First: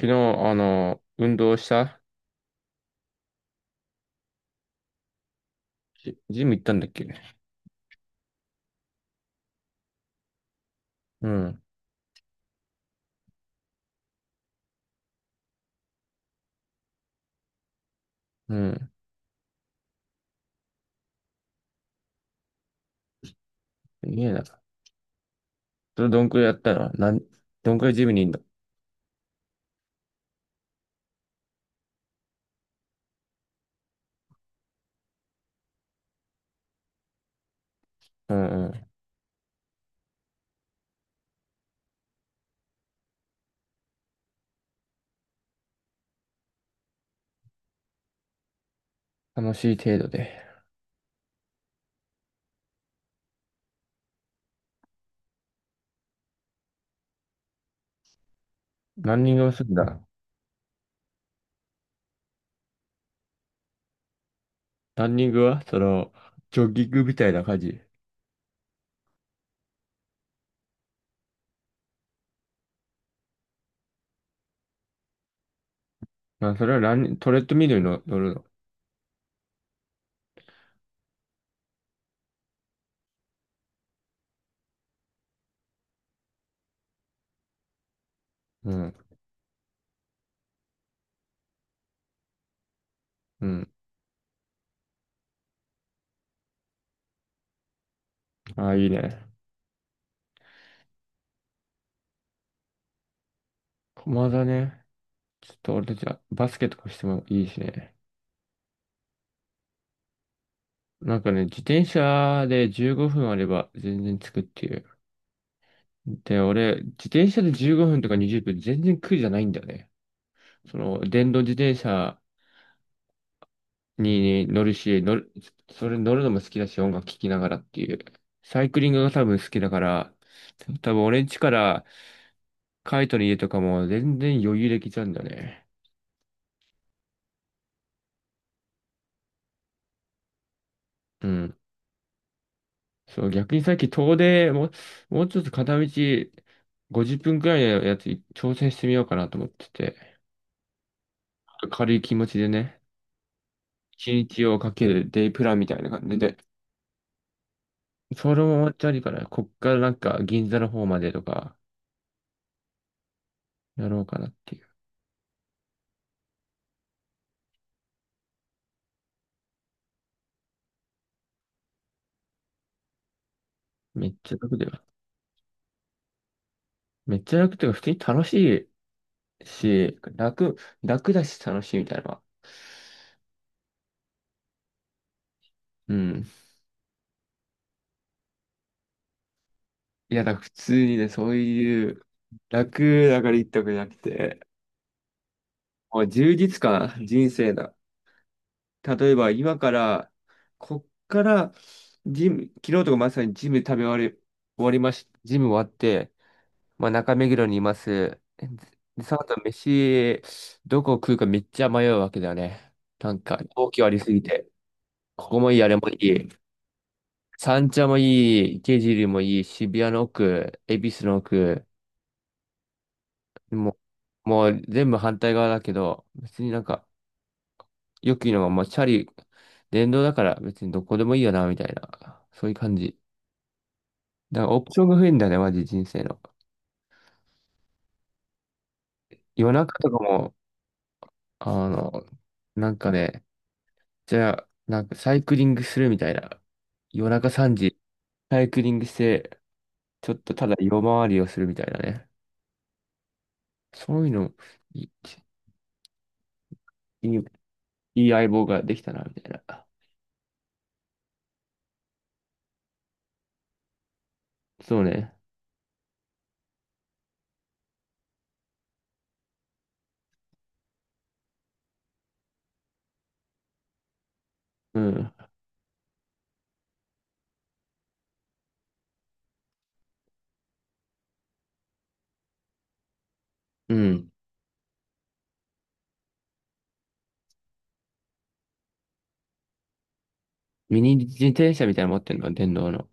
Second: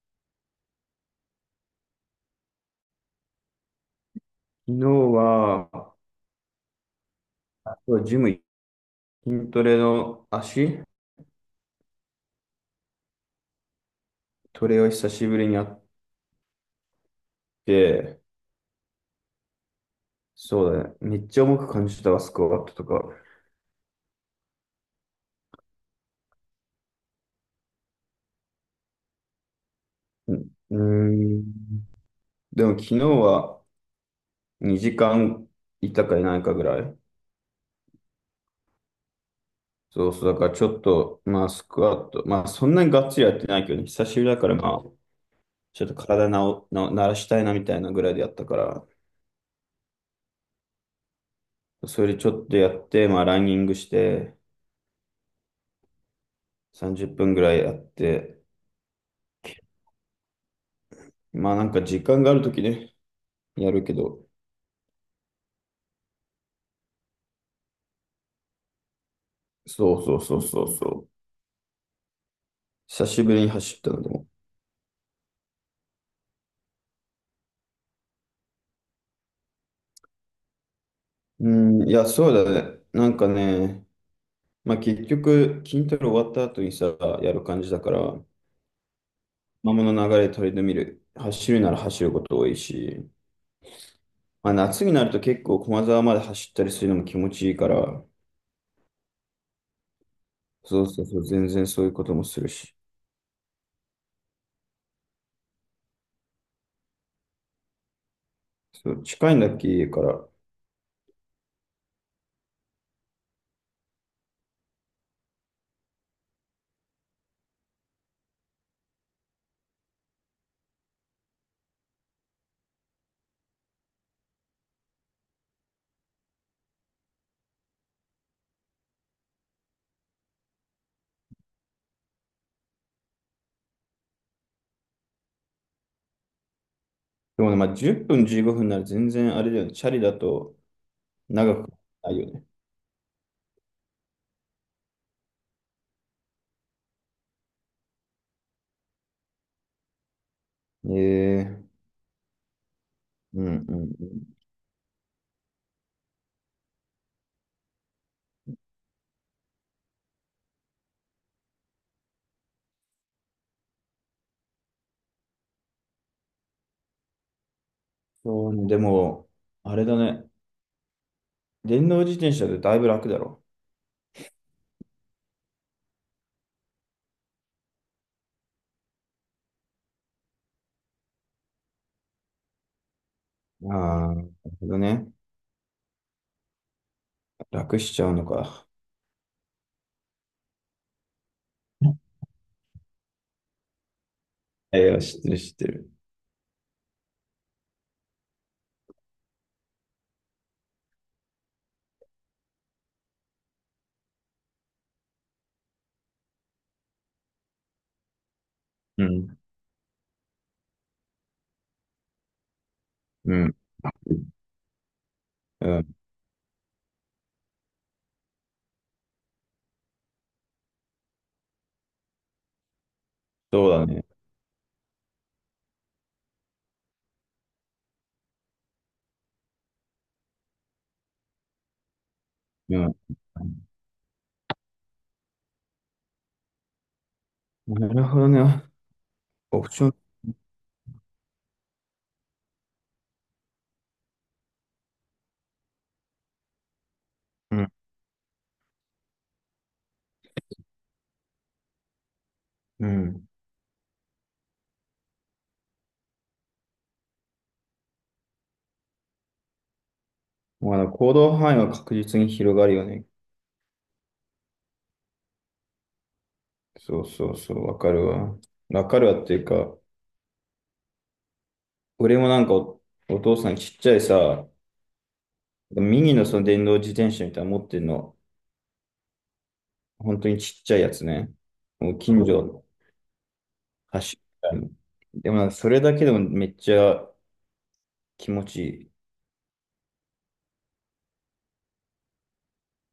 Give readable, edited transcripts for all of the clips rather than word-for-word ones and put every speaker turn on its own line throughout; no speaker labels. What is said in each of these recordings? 昨日、運動した。
昨日は、
ジム行ったんだっけ。
あとはジム、筋トレの足
うん、
トレを久しぶりにやって、
うん。
そうだね。めっちゃ重く感じたわ、スクワットとか。
いいえな。それどんくらいやったのどんくらいジムにいんの。
うん。ーんでも昨日は2時間いたかいないかぐらい。
うんうん。
そうそう。だからちょっと、まあスクワット、まあそんなにがっつりやってないけどね、久しぶりだからまあ、ちょっと体なお、な、慣らしたいなみたいなぐらいでやったから、
楽しい程度で。
それでちょっとやって、まあランニングして、30分ぐらいやって、
ランニングをするんだ。
まあなんか時間があるときね、やるけど、
ランニングはその、ジョギングみたいな感じ。
そうそうそうそうそう。久しぶりに走ったのでも。
まあ、それはランニ、トレッドミルに乗るの。
うん、いや、そうだね。なんかね、まあ結局、筋トレ終わった後にさ、やる感じだから、
うん、
まあ物の流れ取り留める。走るなら走ること多いし、
うん。
まあ夏になると結構駒沢まで走ったりするのも気持ちいいから、
ああ、いいね。
そうそうそう、全然そういうこともするし。
駒だね。ちょっと俺たちはバスケとかしてもいいしね。
そう、近いんだっけ、家から。
なんかね、自転車で15分あれば全然着くっていう。で、俺、自転車で15分とか20分、全然苦じゃないんだよね。その、電動自転車にね乗るし、乗る、それ乗るのも好きだし、音楽聴きながらっていう。サイクリングが多分好きだから、多分俺ん家からカイトの家とかも全然余裕できちゃうんだよね。
でもね、まあ10分15分なら全然あれだよね、チャリだと
うん。
長くないよね。
そう、逆にさっき遠出、もう、もうちょっと片道50分くらいのやつ挑戦してみようかなと思ってて、
ええ、
軽い気持ちでね、
うんうんう
1
ん。
日をかけるデイプランみたいな感じでそれも終わっちゃうから、こっからなんか銀座の方までとかやろうかなっていう。
そうね、でも、あれだね。電動自転車でだいぶ楽だろ。
めっちゃ楽だよ。めっちゃ楽っていうか、普通にいし、楽、楽だし楽しいみたいなのは。
ああ、なるほどね。
うん。
楽しちゃうのか。
いや、だから普通にね、そういう楽だから言ったわけじゃなくて、
いや、知ってる知ってる。
もう充実感、人生だ。例えば今から、こっから、昨日とかまさにジム食べ終わり、終わりまし、ジム終わって、まあ、中目黒にいます。で、
う
その後
ん、
飯、どこ食うかめっちゃ迷うわけだよね。なん
う
か、
ん、
東京ありすぎて。ここもいい、あ
う
れもい
ん。
い、三茶もい池尻もいい、渋谷の奥、恵比寿の奥、
そう
も
だね。
う、もう全部反対側だけど、別になんか、よく言うのが、もうチャリ、電動だから別にどこでもいいよな、みたいな。そういう感
うん。
じ。だからオプションが増えんだよね、マジ人生の。
なるほどね。
夜
オプ
中
ショ
と
ン。
かも、あの、なんかね、じゃあ、なんかサイクリングするみたいな。夜中3
うん、
時、サイクリングして、ちょっとただ夜回りをするみたいなね。
うん。
そういうの、いい、いいいい相棒ができたな、みたいな。
まあ、行動範囲は確実に広がるよね。
そうね。
そうそうそう、わかるわ。わかるわっていうか、俺もなんか、お父さんちっちゃいさ、
うん。
ミニのその電動自転車みたいなの持ってんの。本当にちっちゃいやつね。もう近所所
うん。
走るみたいな。でもなんかそれだけでもめっちゃ気持ちいい。
ミニ自転車みたいなの持ってんの、電動の。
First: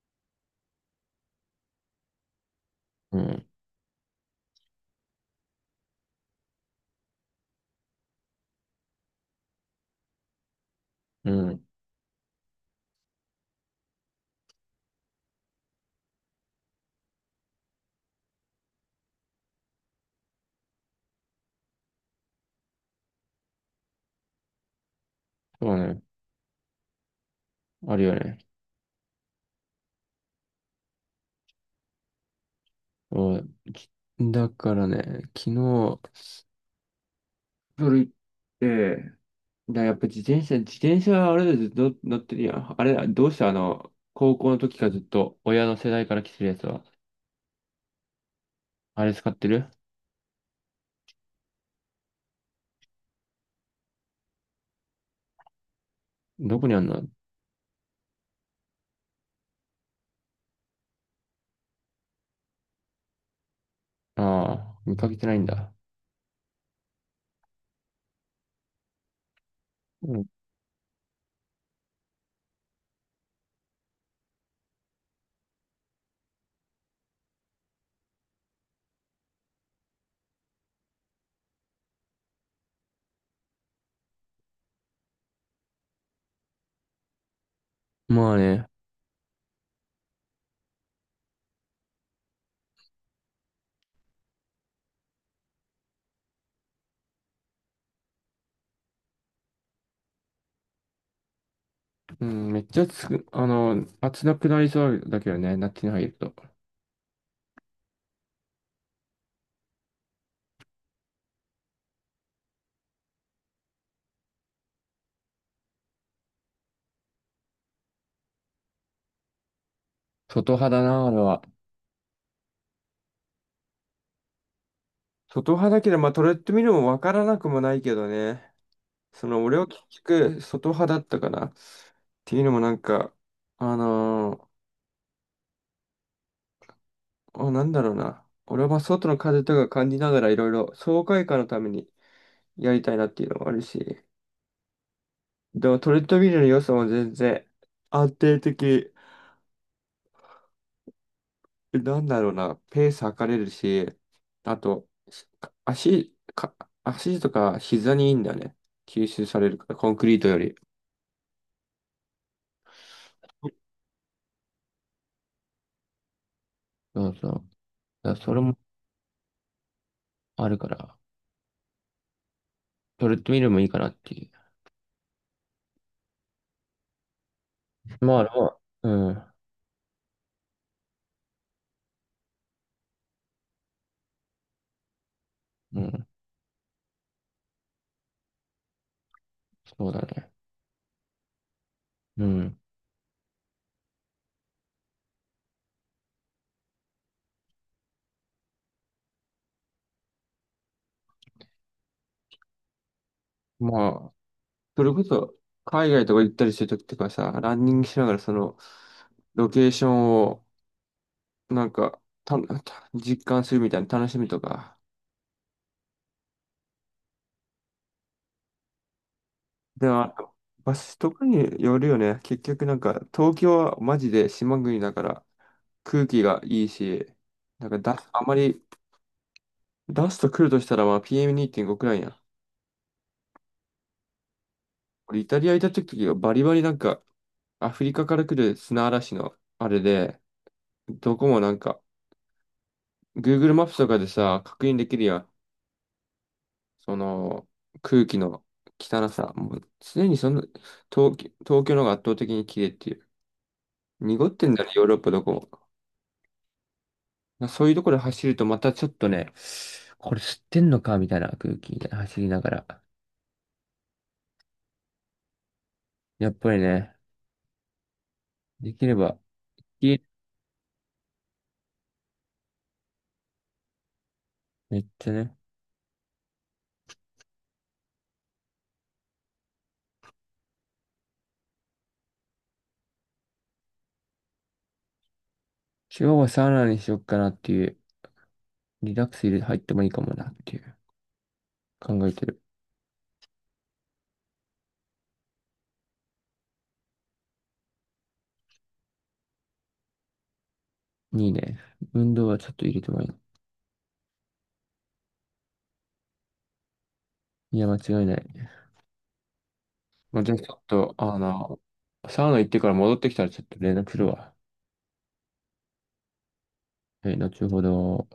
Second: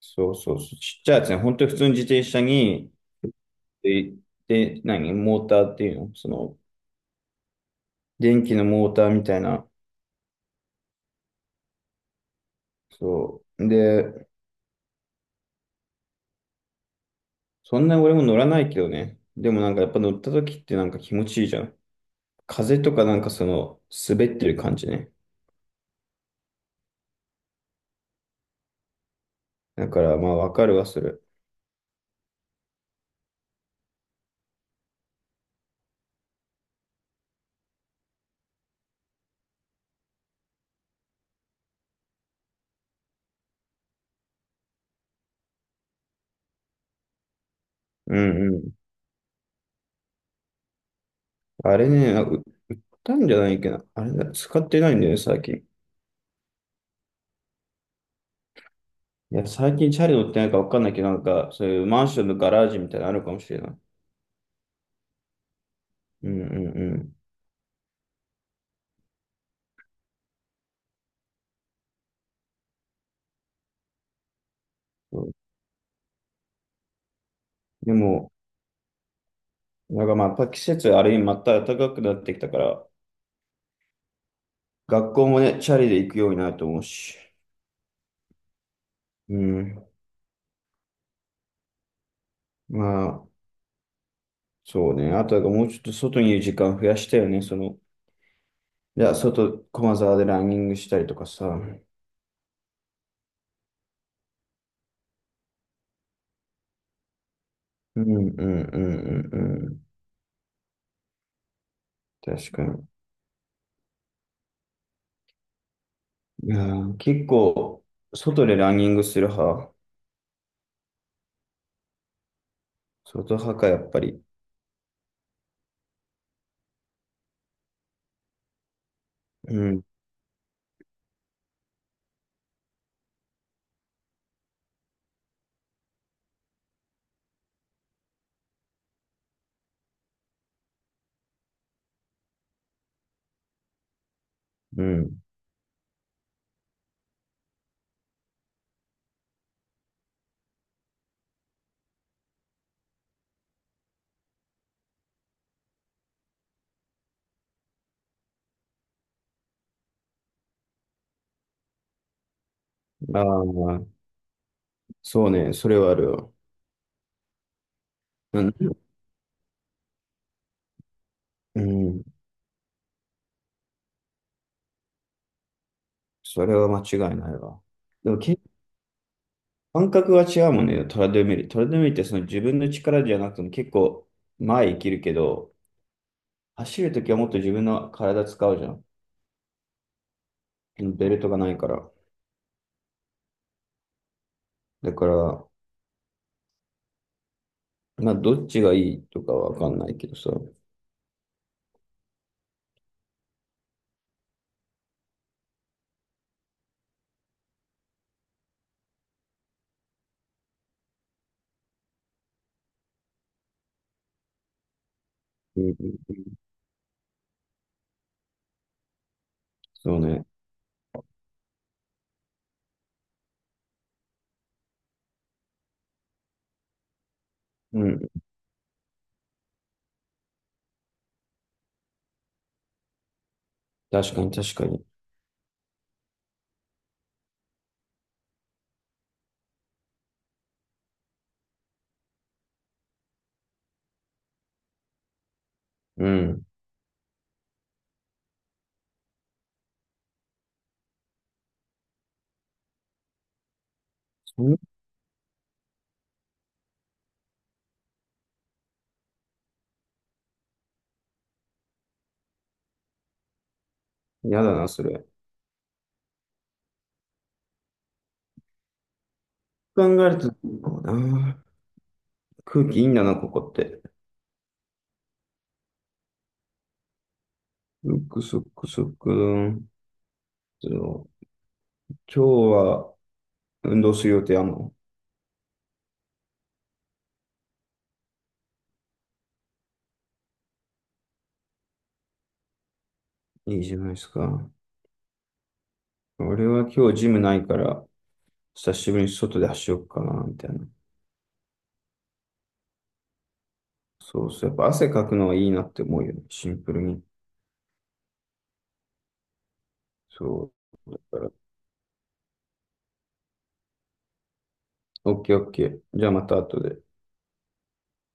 そうそうそう。ちっちゃいやつね。本当に普通の自転車に、
うん。
で、で、何モーターっていうのその、電気のモーターみたいな。
うん。
そう。で、そんな俺も乗らないけどね。でもなんかやっぱ乗った時ってなんか気持ちいいじゃん。風とかなんかその、滑ってる感じね。
そうね。あるよね。
だからまあわかるわ、それ。
うん。だからね、昨日、夜行って、だからやっぱ自転車はあれでずっと乗ってるやん。あれ、どうしてあの、高校の時からずっと親の世代から来てるやつは、
うんうん。
あれ使ってる。
あれね、なんかたんじゃないっけど、あれだ、使ってないんだよね、最近。い
どこにあんの。あ
や、最近チャリ乗ってないかわかんないけど、なんか、そういうマンションのガラージみたいなのあるかもしれない。
あー、見かけてないんだ。
うんうんうん。
うん。
そうでも、なんかまあ、やっぱ季節あれにまた暖かくなってきたから、学校もね、チャリで行くようになると思うし。
まあね、
うん。まあ、そうね。あとはもうちょっと外にいる時間増やしたよね。その、じゃあ外、駒沢でランニングしたりとかさ。うん
うん、めっちゃつく、あの、暑なくなりそうだけどね、夏に入ると。
うんうんうんうん。確かに。うん、結構、外でランニングする派。
外派だな、あれは。
外派か、やっぱり。
外派だけど、まあ、トレッドミルもわからなくもないけどね。その、
う
俺は結
ん、
局、外派だったかな。っていうのもなんか、あのーあ、なんだろうな。俺は外の風とか感じながらいろいろ爽快感のためにやりたいなっていうのもあるし、
うん。
でもトレッドミルの良さも全然安定的、なんだろうな、ペース測れるし、あと、し足、か、足とか膝にいいんだよね。吸収されるから、コンクリートより。
ああ、そうね、それはあるよ。
そうそう。だからそれ
うん、
もあるから、
うん、
トレッドミルもいいかなっていう。
それは間違いないわ。
まあ、
で
ま
も、
あれは、うん、
感覚が違うもんね、トラドミル。トラドミルってその自分の力じゃなくても結構前生きるけど、
うん、
走るときはもっと自分の体使うじゃ
そうだね。
ん。ベルトがないから。
うん。
だから、まあ、どっちがいいとかはわかんないけどさ。
まあ、それこそ、海外とか行ったりするときとかさ、ランニングしながらその、ロケーションを、なんか、実感するみたいな楽しみとか。
うん、うんうん、
で
そう
も、
ね。
場所とかによるよね。結局なんか、東京はマジで島国だから、空気がいいし、なんか
う
だ、
ん、
あまり、ダスト来るとしたら、まあ、PM2.5 くらいやん。
確かに確かに。
俺、イタリア行った時はバリバリなんか、アフリカから来る砂嵐の、あれで、どこもなんか、Google マップとかでさ、確認できるやん。
うん。
その空気の汚さ、もう常にその東京の方が圧倒的に綺麗っていう。濁ってんだね、ヨーロッパどこも。なそういうところで走るとまたちょっとね、これ吸ってんのかみたいな空気みたいな走りながら。
やだな、それ。
やっぱりね、できれば、
考
家
えると、こうな。空気いいんだな、ここって。
めっちゃね、
そっくそっくそっくどん。そう、今日は運動する予定あんの？
今日はサウナにしよっかなっていう、リラックス入れ入ってもいいかもなっていう、考えてる。
いいじゃないですか。俺は今日ジムないから、久しぶりに外で走ろうかな、みたいな。
いいね。運動はちょっと入れてもいい。
そうそう。やっぱ汗かくのはいいなって思うよね。シンプルに。
いや、間違いない。まあ、じゃあち
そ
ょっ
う。
と、
だ
あ
から、
の、サウナ行ってから戻ってきたらちょっと連絡するわ。
オッケーオッケー。じゃあまた後で。
はい、後ほど。